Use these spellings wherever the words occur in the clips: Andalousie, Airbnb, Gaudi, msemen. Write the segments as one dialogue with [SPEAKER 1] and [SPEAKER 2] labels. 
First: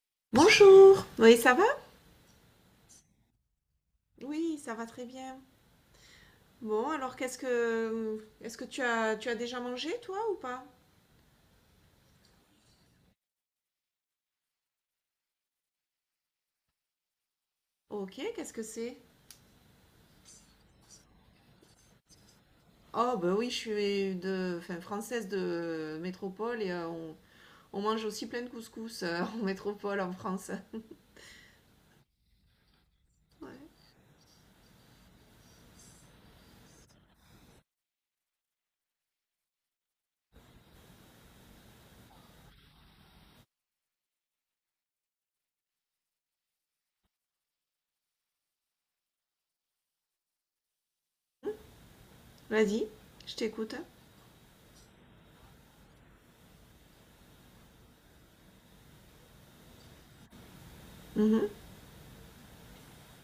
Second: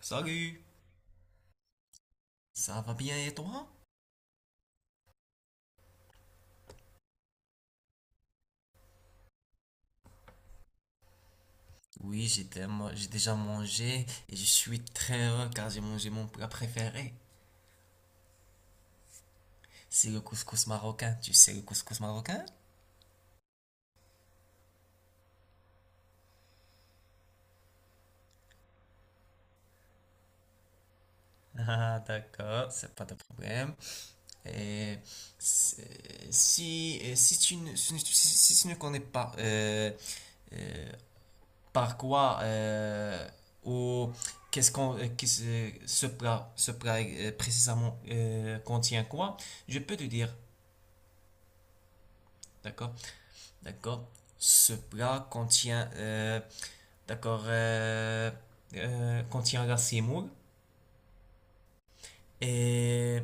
[SPEAKER 1] Salut.
[SPEAKER 2] Bonjour. Oui, ça va?
[SPEAKER 1] Ça va bien et toi?
[SPEAKER 2] Oui, ça va très bien. Bon, alors qu'est-ce que est-ce que tu as déjà mangé toi ou pas?
[SPEAKER 1] Oui, j'ai déjà mangé et je suis très heureux car j'ai mangé mon plat préféré.
[SPEAKER 2] Ok, qu'est-ce que c'est?
[SPEAKER 1] C'est le couscous marocain. Tu sais le couscous marocain?
[SPEAKER 2] Oh bah oui, je suis de enfin, française de métropole et on mange aussi plein de couscous en métropole en France.
[SPEAKER 1] Ah, d'accord, c'est pas de
[SPEAKER 2] Ouais.
[SPEAKER 1] problème. Et si si tu ne connais pas euh, par quoi ou qu'est-ce qu'on qu'est-ce- ce plat précisément contient quoi, je peux te dire,
[SPEAKER 2] Vas-y,
[SPEAKER 1] d'accord?
[SPEAKER 2] je t'écoute.
[SPEAKER 1] D'accord. Ce plat contient, d'accord, euh, contient la semoule
[SPEAKER 2] Mhm.
[SPEAKER 1] et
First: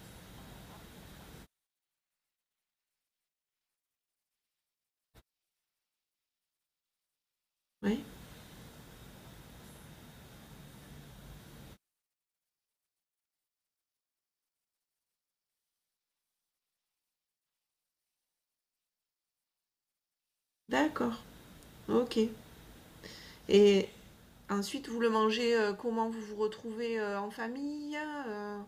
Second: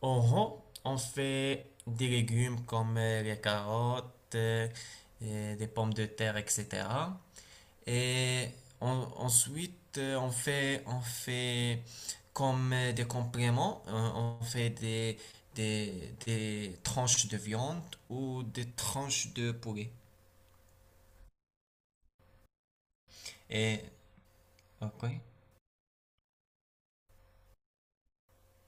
[SPEAKER 1] en rond, on fait des légumes comme les carottes et des pommes de terre, etc.
[SPEAKER 2] Oui,
[SPEAKER 1] Et ensuite, on fait comme des compléments. On fait des tranches de viande ou des tranches de poulet.
[SPEAKER 2] d'accord. Ok.
[SPEAKER 1] Et,
[SPEAKER 2] Et ensuite, vous
[SPEAKER 1] ok.
[SPEAKER 2] le mangez comment vous vous retrouvez en famille?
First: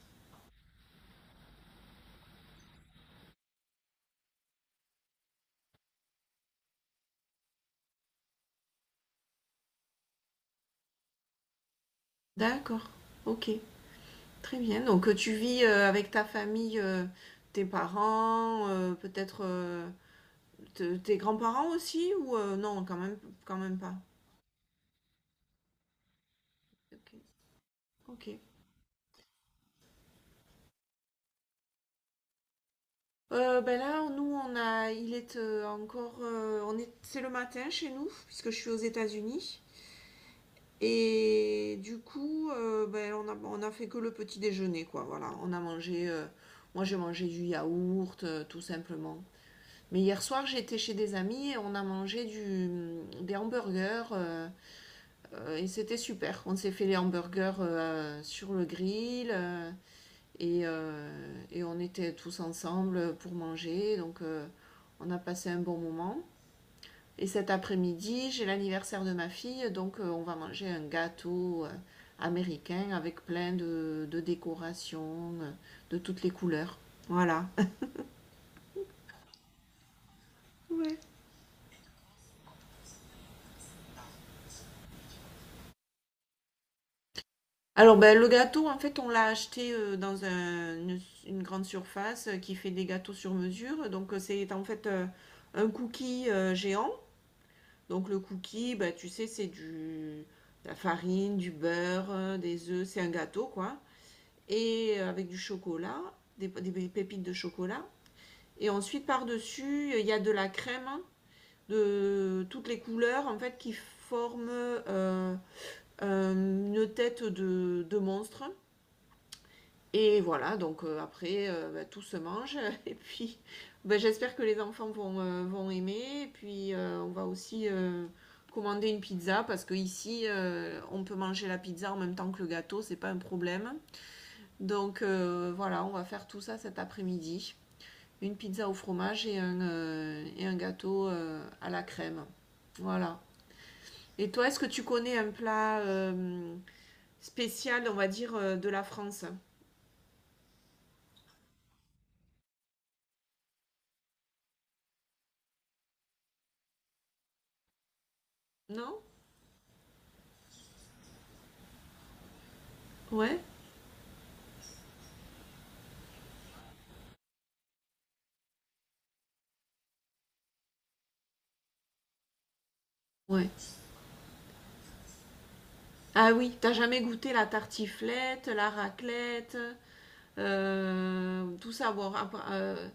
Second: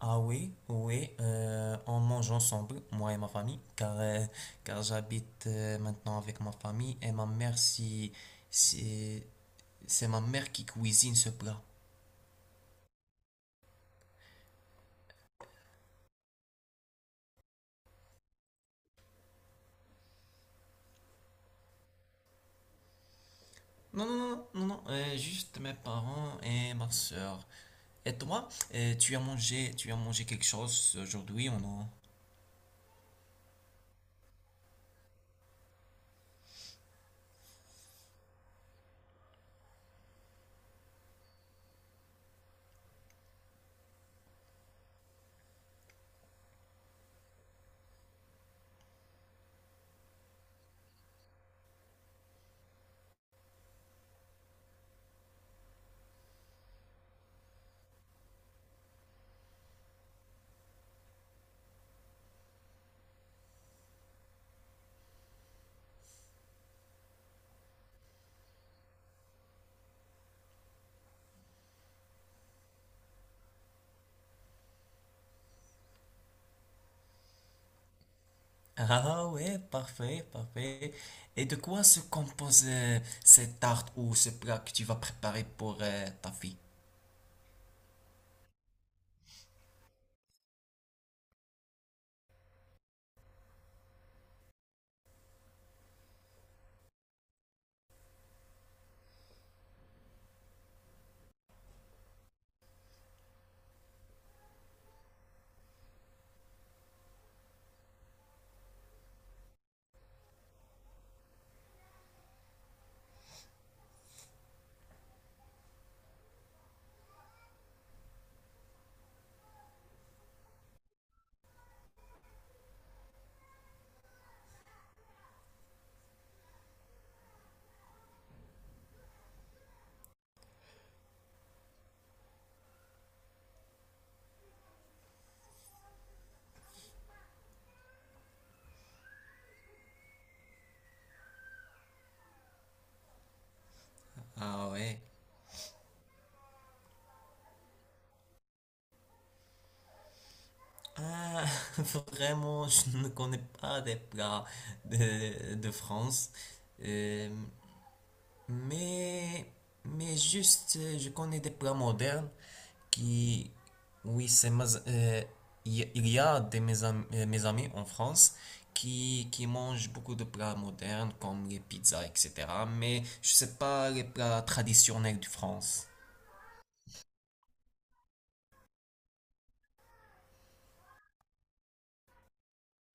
[SPEAKER 1] Ah oui, oui, on mange ensemble, moi et ma famille, car j'habite maintenant avec ma famille et ma mère. Si- c'est ma mère qui cuisine ce plat.
[SPEAKER 2] D'accord. Ok. Très bien. Donc, tu vis avec ta famille, tes parents, peut-être tes grands-parents aussi, ou non, quand même pas.
[SPEAKER 1] Non, non, non, non, non, juste mes parents et ma
[SPEAKER 2] Ok.
[SPEAKER 1] soeur. Et
[SPEAKER 2] Ok.
[SPEAKER 1] toi, tu as mangé quelque chose aujourd'hui ou non?
[SPEAKER 2] Ben là, nous, on a, il est encore, on est, c'est le matin chez nous, puisque je suis aux États-Unis. Et du coup, ben, on a fait que le petit déjeuner, quoi. Voilà, on a mangé, moi j'ai mangé du yaourt, tout simplement. Mais hier soir, j'étais chez des amis et on a mangé du, des hamburgers et c'était super. On s'est fait les hamburgers sur le grill et, euh, et on était tous ensemble pour manger. Donc on a passé un bon moment. Et cet après-midi, j'ai l'anniversaire de ma fille, donc on va manger un gâteau américain avec plein de décorations de toutes les couleurs. Voilà.
[SPEAKER 1] Ah ouais, parfait, parfait.
[SPEAKER 2] Ouais.
[SPEAKER 1] Et de quoi se compose cette tarte ou ce plat que tu vas préparer pour ta fille?
[SPEAKER 2] Alors, ben, le gâteau, en fait, on l'a acheté dans une grande surface qui fait des gâteaux sur mesure. Donc, c'est en fait un cookie géant. Donc, le cookie, ben, tu sais, c'est du, de la farine, du beurre, des œufs. C'est un gâteau, quoi. Et avec du chocolat, des pépites de chocolat. Et ensuite, par-dessus, il y a de la crème hein, de toutes les couleurs, en fait, qui forment une tête de monstre. Et voilà, donc après, bah, tout se mange. Et puis, bah, j'espère que les enfants vont, vont aimer. Et puis, on va aussi commander une pizza parce que ici, on peut manger la pizza en même temps que le gâteau, c'est pas un problème. Donc voilà, on va faire tout ça cet après-midi. Une pizza au fromage et un gâteau à la crème. Voilà. Et toi, est-ce que
[SPEAKER 1] Ah
[SPEAKER 2] tu
[SPEAKER 1] ouais.
[SPEAKER 2] connais un plat spécial, on va dire, de la France?
[SPEAKER 1] Ah, vraiment, je ne connais pas des plats de France. Euh,
[SPEAKER 2] Non.
[SPEAKER 1] mais, mais juste, je connais des plats modernes
[SPEAKER 2] Ouais.
[SPEAKER 1] qui, oui, il y a des mes amis en France qui mangent beaucoup de plats modernes comme les pizzas, etc. Mais je
[SPEAKER 2] Ouais.
[SPEAKER 1] sais pas les plats traditionnels de France.
[SPEAKER 2] Ah oui, t'as jamais goûté la tartiflette, la raclette, tout ça. Bon, après,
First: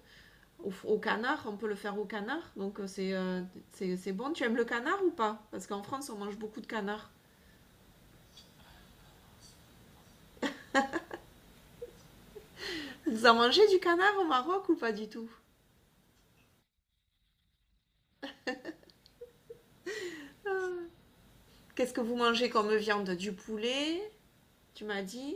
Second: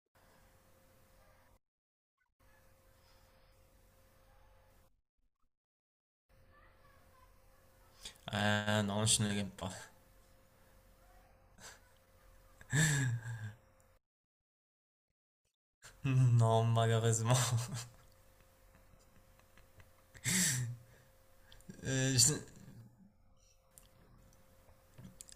[SPEAKER 2] au, au canard, on peut le faire au canard, donc c'est c'est bon. Tu aimes le canard ou pas? Parce qu'en France, on mange beaucoup de canard.
[SPEAKER 1] Ah non, je ne l'aime pas.
[SPEAKER 2] Vous en mangez du canard au Maroc ou pas du tout?
[SPEAKER 1] Non, malheureusement.
[SPEAKER 2] Qu'est-ce que vous
[SPEAKER 1] Euh, je,
[SPEAKER 2] mangez comme viande? Du poulet, tu m'as dit?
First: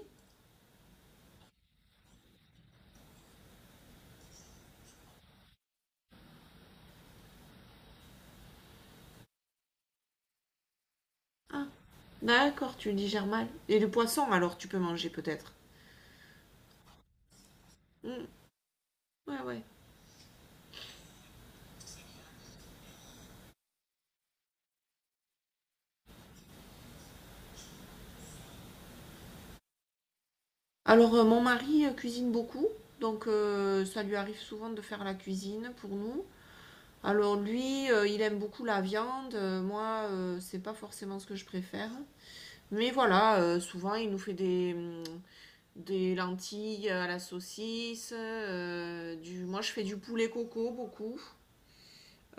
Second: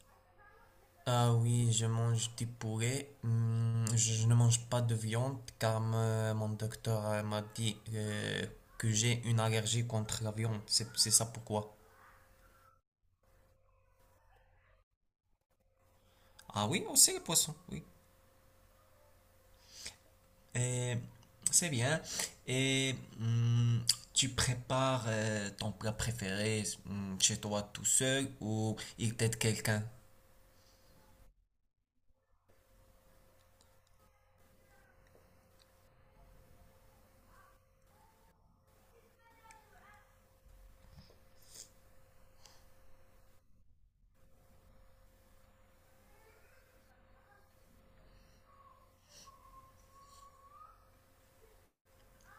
[SPEAKER 1] Ah oui, je mange du poulet. Hmm. Je ne mange pas de viande car mon docteur m'a dit que j'ai une allergie contre la viande. C'est ça
[SPEAKER 2] Ah,
[SPEAKER 1] pourquoi.
[SPEAKER 2] d'accord, tu digères mal. Et le poisson, alors tu peux manger peut-être.
[SPEAKER 1] Ah oui, aussi le poisson, oui.
[SPEAKER 2] Hmm, ouais, ouais.
[SPEAKER 1] Et c'est bien. Et hmm, tu prépares ton plat préféré, hmm, chez toi tout seul ou il t'aide quelqu'un?
[SPEAKER 2] Alors, mon mari cuisine beaucoup, donc ça lui arrive souvent de faire la cuisine pour nous. Alors lui, il aime beaucoup la viande, moi, c'est pas forcément ce que je préfère. Mais voilà, souvent il nous fait des lentilles à la saucisse, du... moi je fais du poulet coco beaucoup.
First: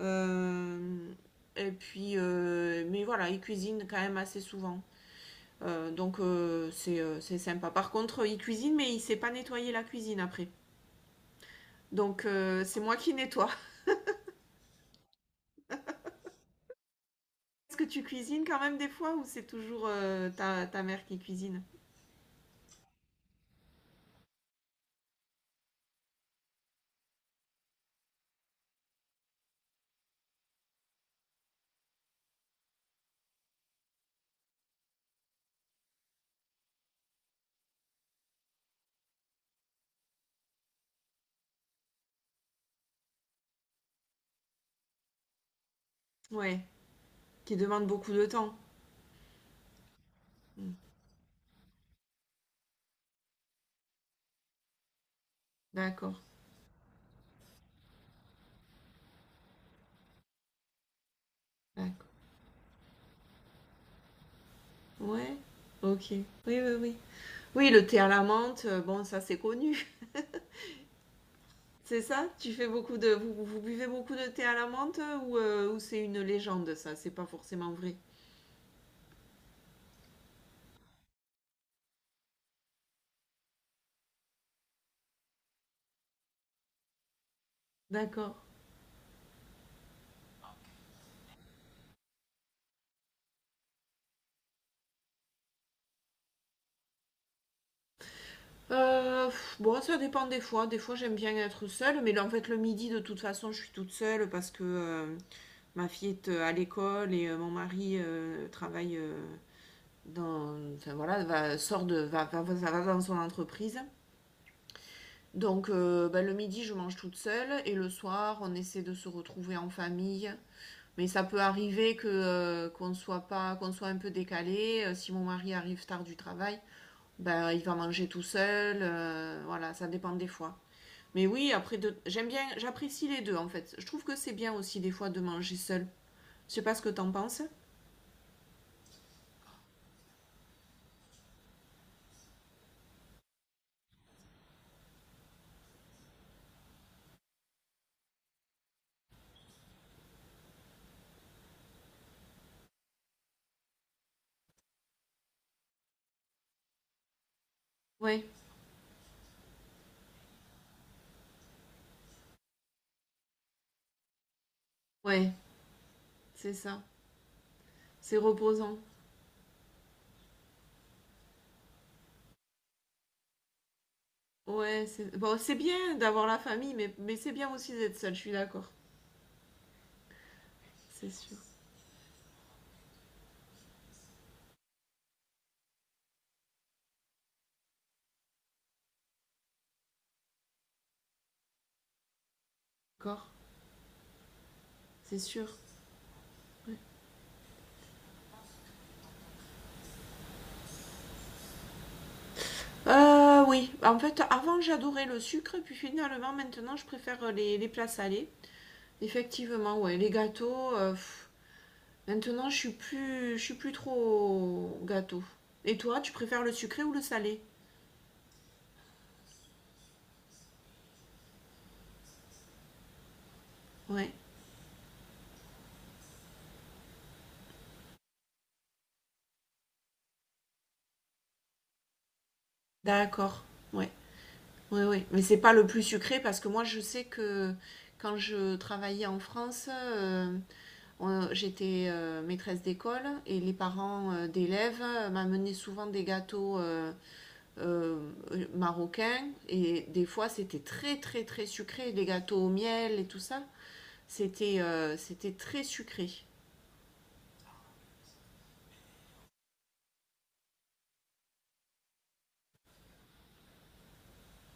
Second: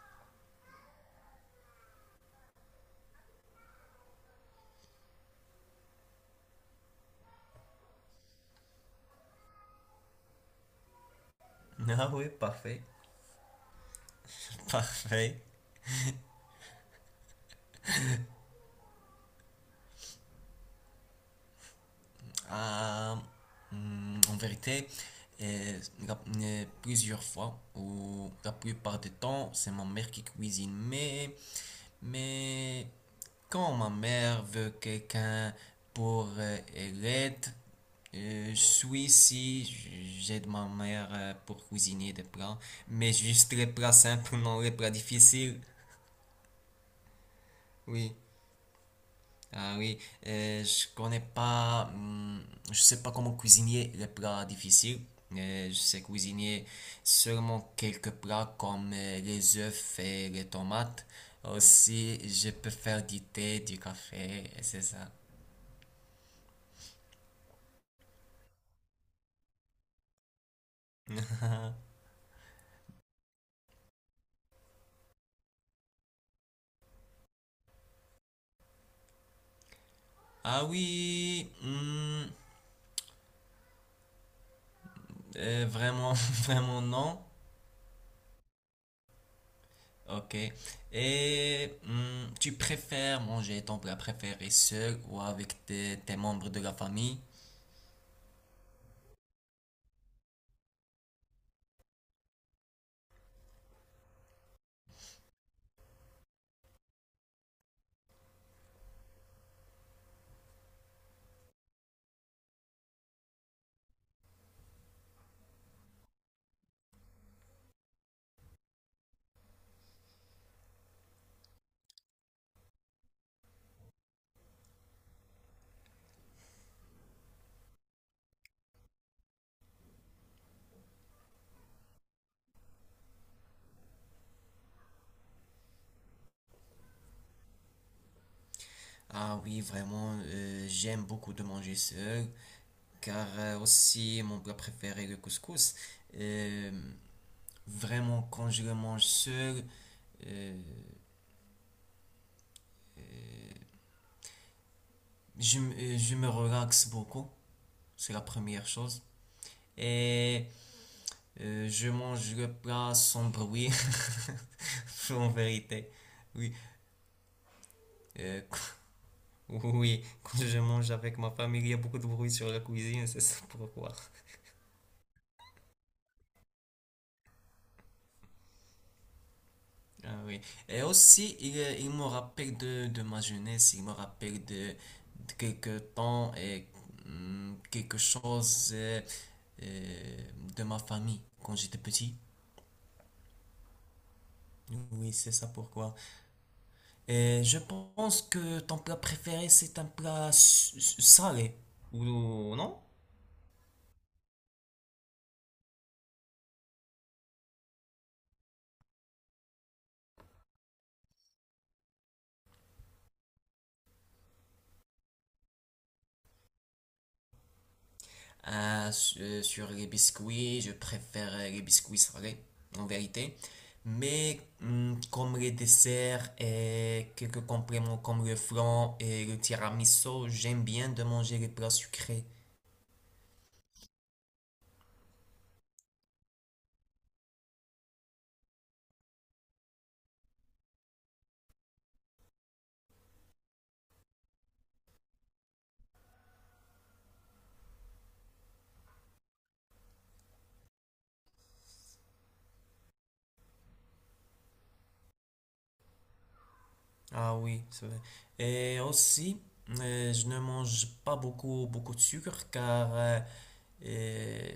[SPEAKER 2] Euh, et puis, mais voilà, il cuisine quand même assez souvent. Donc c'est sympa. Par contre, il cuisine, mais il sait pas nettoyer la cuisine après.
[SPEAKER 1] Ah
[SPEAKER 2] Donc
[SPEAKER 1] oui,
[SPEAKER 2] c'est
[SPEAKER 1] parfait.
[SPEAKER 2] moi qui nettoie.
[SPEAKER 1] Parfait.
[SPEAKER 2] Est-ce que tu cuisines quand même des fois ou c'est toujours ta, ta mère qui cuisine?
[SPEAKER 1] Euh, En vérité, euh, la- plusieurs fois, ou la plupart du temps, c'est ma mère qui cuisine. Mais quand ma mère veut quelqu'un pour l'aide, je suis ici, j'aide ma mère pour cuisiner des plats, mais juste les plats simples, non les plats difficiles.
[SPEAKER 2] Ouais, qui demande beaucoup
[SPEAKER 1] Oui.
[SPEAKER 2] de temps.
[SPEAKER 1] Ah oui,
[SPEAKER 2] Mm.
[SPEAKER 1] je connais pas, je sais pas comment cuisiner les plats difficiles. Je sais
[SPEAKER 2] D'accord,
[SPEAKER 1] cuisiner seulement quelques plats comme les œufs et les tomates.
[SPEAKER 2] d'accord.
[SPEAKER 1] Aussi, je peux faire du thé, du café, et c'est ça.
[SPEAKER 2] Ouais, ok. Oui, oui, oui. Oui, le thé à la menthe, bon, ça c'est connu. C'est ça? Tu fais beaucoup de... Vous, vous buvez beaucoup de thé à la menthe ou c'est une légende ça? C'est pas forcément vrai.
[SPEAKER 1] Ah oui, vraiment, vraiment non.
[SPEAKER 2] D'accord.
[SPEAKER 1] Ok. Et tu préfères manger ton plat préféré seul ou avec tes membres de la famille?
[SPEAKER 2] Pff, bon, ça dépend des fois. Des fois, j'aime bien être seule, mais là, en fait, le midi, de toute façon, je suis toute seule parce que ma fille est à l'école et mon mari travaille dans. Enfin voilà, va, sort de, va, va, va dans son entreprise. Donc ben, le midi, je mange toute seule et le soir, on essaie de se retrouver en famille. Mais ça peut arriver que qu'on soit pas, qu'on soit un peu décalé. Si mon mari arrive tard du travail, ben il va manger tout seul. Voilà, ça dépend des fois. Mais oui, après, j'aime bien, j'apprécie les deux en fait. Je trouve que c'est bien aussi des fois de manger seul. Je sais pas ce que t'en penses.
[SPEAKER 1] Ah oui, vraiment, j'aime beaucoup de manger seul, car aussi mon plat préféré, le couscous. Euh, vraiment, quand je le mange seul, euh, je me relaxe beaucoup, c'est la
[SPEAKER 2] Ouais.
[SPEAKER 1] première chose. Et je mange le plat sans bruit, en
[SPEAKER 2] Ouais,
[SPEAKER 1] vérité. Oui,
[SPEAKER 2] c'est ça. C'est
[SPEAKER 1] euh,
[SPEAKER 2] reposant.
[SPEAKER 1] oui, quand je mange avec ma famille, il y a beaucoup de bruit sur la cuisine, c'est ça pourquoi.
[SPEAKER 2] Ouais, c'est bon, c'est bien d'avoir la famille, mais c'est bien aussi d'être seul, je suis d'accord.
[SPEAKER 1] Ah oui. Et
[SPEAKER 2] C'est sûr.
[SPEAKER 1] aussi, il me rappelle de ma jeunesse, il me rappelle de quelques temps et quelque chose euh, de ma famille quand j'étais petit.
[SPEAKER 2] D'accord,
[SPEAKER 1] Oui,
[SPEAKER 2] c'est
[SPEAKER 1] c'est ça
[SPEAKER 2] sûr.
[SPEAKER 1] pourquoi. Et je pense que ton plat préféré, c'est un plat salé. Ou non?
[SPEAKER 2] Oui, en fait, avant j'adorais le sucre, puis finalement maintenant je préfère les plats salés. Effectivement, ouais, les gâteaux. Pff, maintenant je suis plus trop gâteau. Et toi, tu préfères le sucré ou le salé?
[SPEAKER 1] Ah, sur les biscuits, je préfère les biscuits salés, en vérité.
[SPEAKER 2] Ouais,
[SPEAKER 1] Mais comme les desserts et quelques compléments comme le flan et le tiramisu, j'aime bien de manger les plats sucrés.
[SPEAKER 2] d'accord. Ouais. Oui, oui, mais c'est pas le plus sucré parce que moi je sais que quand je travaillais en France, j'étais maîtresse d'école et les parents d'élèves m'amenaient souvent des gâteaux marocains et des fois c'était très très très sucré, des gâteaux au miel et tout ça. C'était c'était très sucré.
[SPEAKER 1] Ah oui, c'est vrai. Et aussi, je ne mange pas beaucoup de sucre car euh,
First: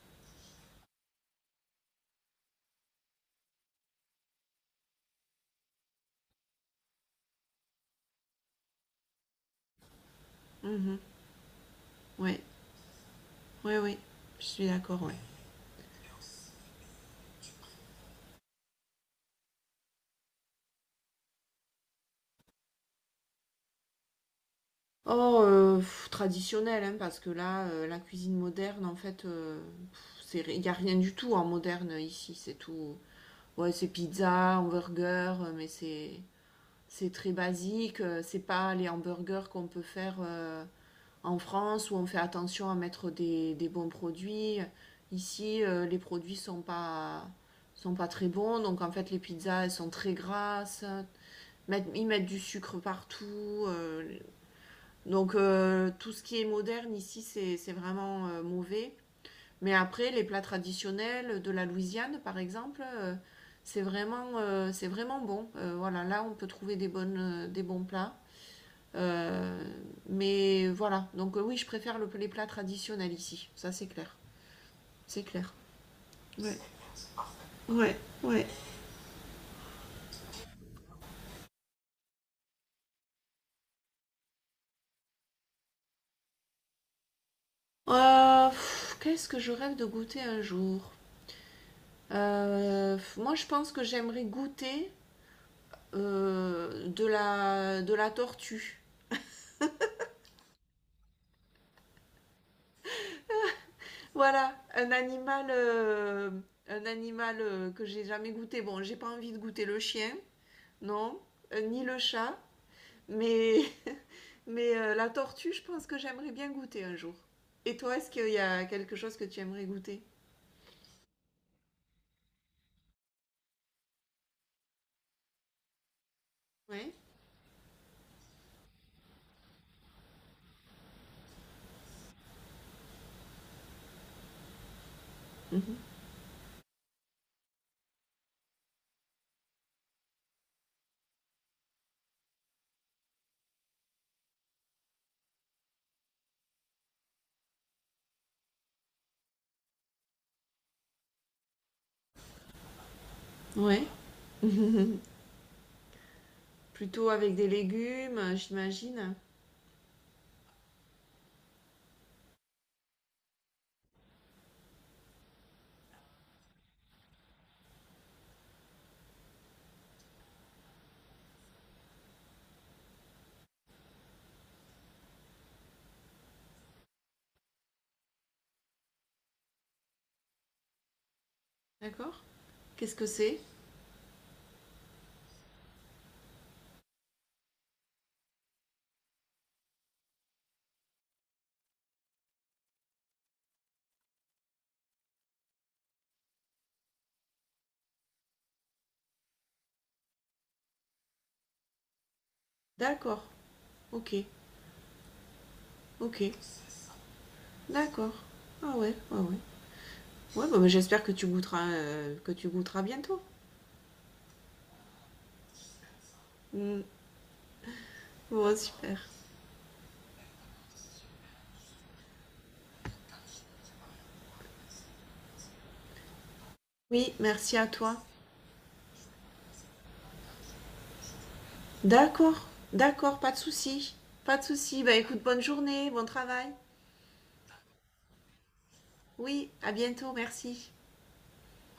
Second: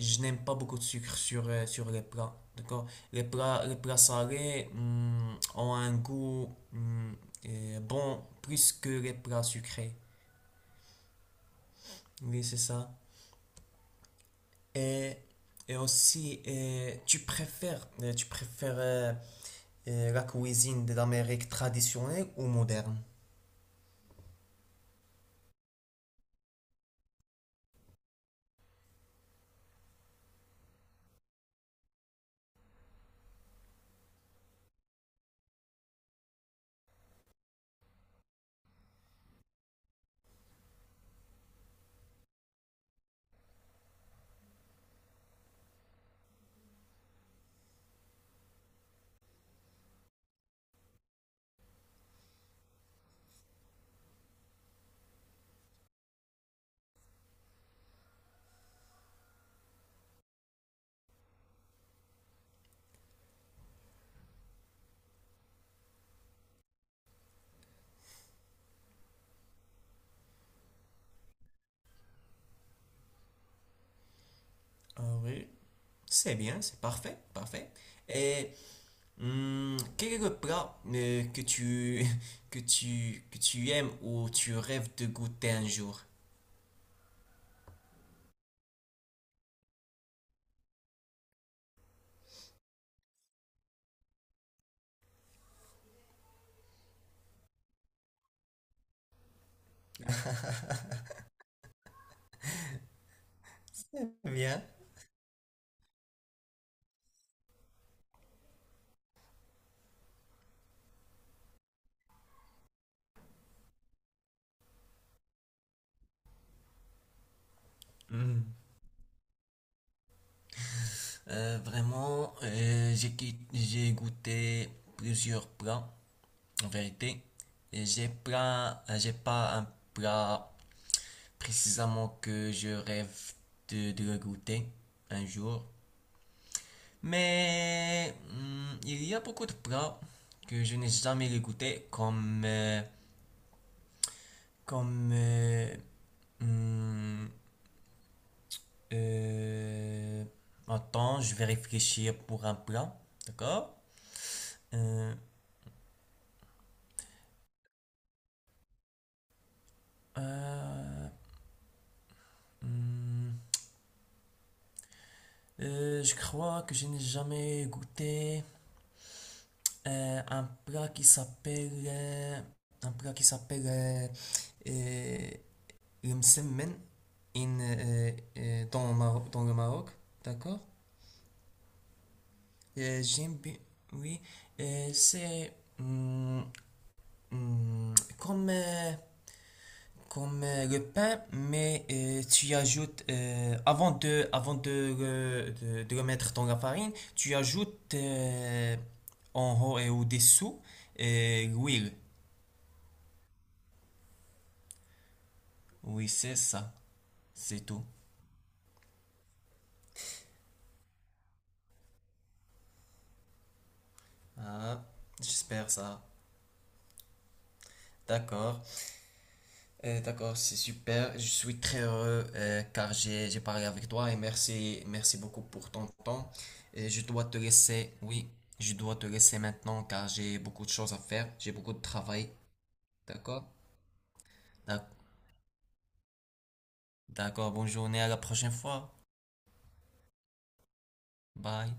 [SPEAKER 1] je n'aime pas beaucoup de sucre sur, sur les plats. D'accord? Les plats salés, ont un goût, bon, plus que les plats sucrés.
[SPEAKER 2] Mhm. Ouais,
[SPEAKER 1] Oui, c'est ça.
[SPEAKER 2] oui, ouais, je suis d'accord, ouais.
[SPEAKER 1] Et, et aussi, tu préfères la cuisine de l'Amérique traditionnelle ou moderne?
[SPEAKER 2] Oh, pff, traditionnel, hein, parce que là, la cuisine moderne, en fait, il n'y a rien du tout en moderne ici. C'est tout. Ouais, c'est pizza, hamburger, mais c'est très basique. C'est pas les hamburgers qu'on peut faire en France où on fait attention à mettre des bons produits. Ici, les produits sont pas très bons, donc en fait, les pizzas, elles sont très grasses. Ils mettent du sucre partout. Donc tout ce qui est moderne ici, c'est vraiment mauvais. Mais après, les plats traditionnels de la Louisiane, par exemple, c'est vraiment bon. Voilà, là, on peut trouver des, bonnes, des bons plats. Euh, mais voilà, donc oui, je préfère les plats traditionnels ici. Ça, c'est clair.
[SPEAKER 1] Ah
[SPEAKER 2] C'est
[SPEAKER 1] oui,
[SPEAKER 2] clair.
[SPEAKER 1] c'est
[SPEAKER 2] Ouais.
[SPEAKER 1] bien, c'est parfait, parfait.
[SPEAKER 2] Ouais, ouais.
[SPEAKER 1] Et quel est le plat que tu aimes ou tu rêves de goûter un jour?
[SPEAKER 2] Pff, qu'est-ce que je rêve de goûter un jour? Pff, moi, je pense que j'aimerais goûter de la tortue. Voilà,
[SPEAKER 1] Bien.
[SPEAKER 2] un animal que j'ai jamais goûté. Bon, j'ai pas envie de goûter le chien, non, ni le chat, mais, mais la tortue, je pense que j'aimerais bien goûter un jour. Et toi, est-ce qu'il y
[SPEAKER 1] Hmm.
[SPEAKER 2] a quelque chose que tu aimerais goûter?
[SPEAKER 1] Vraiment, j'ai goûté plusieurs plats, en
[SPEAKER 2] Ouais,
[SPEAKER 1] vérité. Et j'ai pas un plat précisément que je rêve de le goûter un jour. Mais il y a beaucoup de plats que je n'ai jamais goûté, comme hum, Euh, attends, je vais réfléchir pour un plat. D'accord?
[SPEAKER 2] ouais.
[SPEAKER 1] Euh,
[SPEAKER 2] Plutôt avec des légumes, j'imagine.
[SPEAKER 1] euh, hmm, je crois que je n'ai jamais goûté euh, un plat qui s'appelle euh, un plat qui s'appelle euh, le msemen in, dans, dans le Maroc. D'accord?
[SPEAKER 2] D'accord. Qu'est-ce que
[SPEAKER 1] J'aime
[SPEAKER 2] c'est?
[SPEAKER 1] bien. Oui. C'est hmm, comme le pain, mais tu y ajoutes, avant de, de le mettre dans la farine, tu ajoutes en haut et au-dessous l'huile.
[SPEAKER 2] D'accord, ok,
[SPEAKER 1] Oui, c'est
[SPEAKER 2] ok.
[SPEAKER 1] ça, c'est tout.
[SPEAKER 2] D'accord. Ah ouais, ah ouais. Ouais, bah, bah, j'espère que tu goûteras bientôt.
[SPEAKER 1] Ah, j'espère ça.
[SPEAKER 2] Mm. Bon,
[SPEAKER 1] D'accord.
[SPEAKER 2] super.
[SPEAKER 1] D'accord, c'est super. Je suis très heureux car j'ai parlé avec toi et merci, merci beaucoup pour ton temps. Et je
[SPEAKER 2] Oui,
[SPEAKER 1] dois te
[SPEAKER 2] merci à
[SPEAKER 1] laisser,
[SPEAKER 2] toi.
[SPEAKER 1] oui, je dois te laisser maintenant car j'ai beaucoup de choses à faire, j'ai beaucoup de travail.
[SPEAKER 2] D'accord, d'accord, pas de
[SPEAKER 1] D'accord?
[SPEAKER 2] souci. Pas de souci.
[SPEAKER 1] D'ac-
[SPEAKER 2] Bah écoute, bonne journée, bon travail.
[SPEAKER 1] D'accord, bonne journée, à la prochaine fois.
[SPEAKER 2] Oui, à bientôt, merci.
[SPEAKER 1] Bye.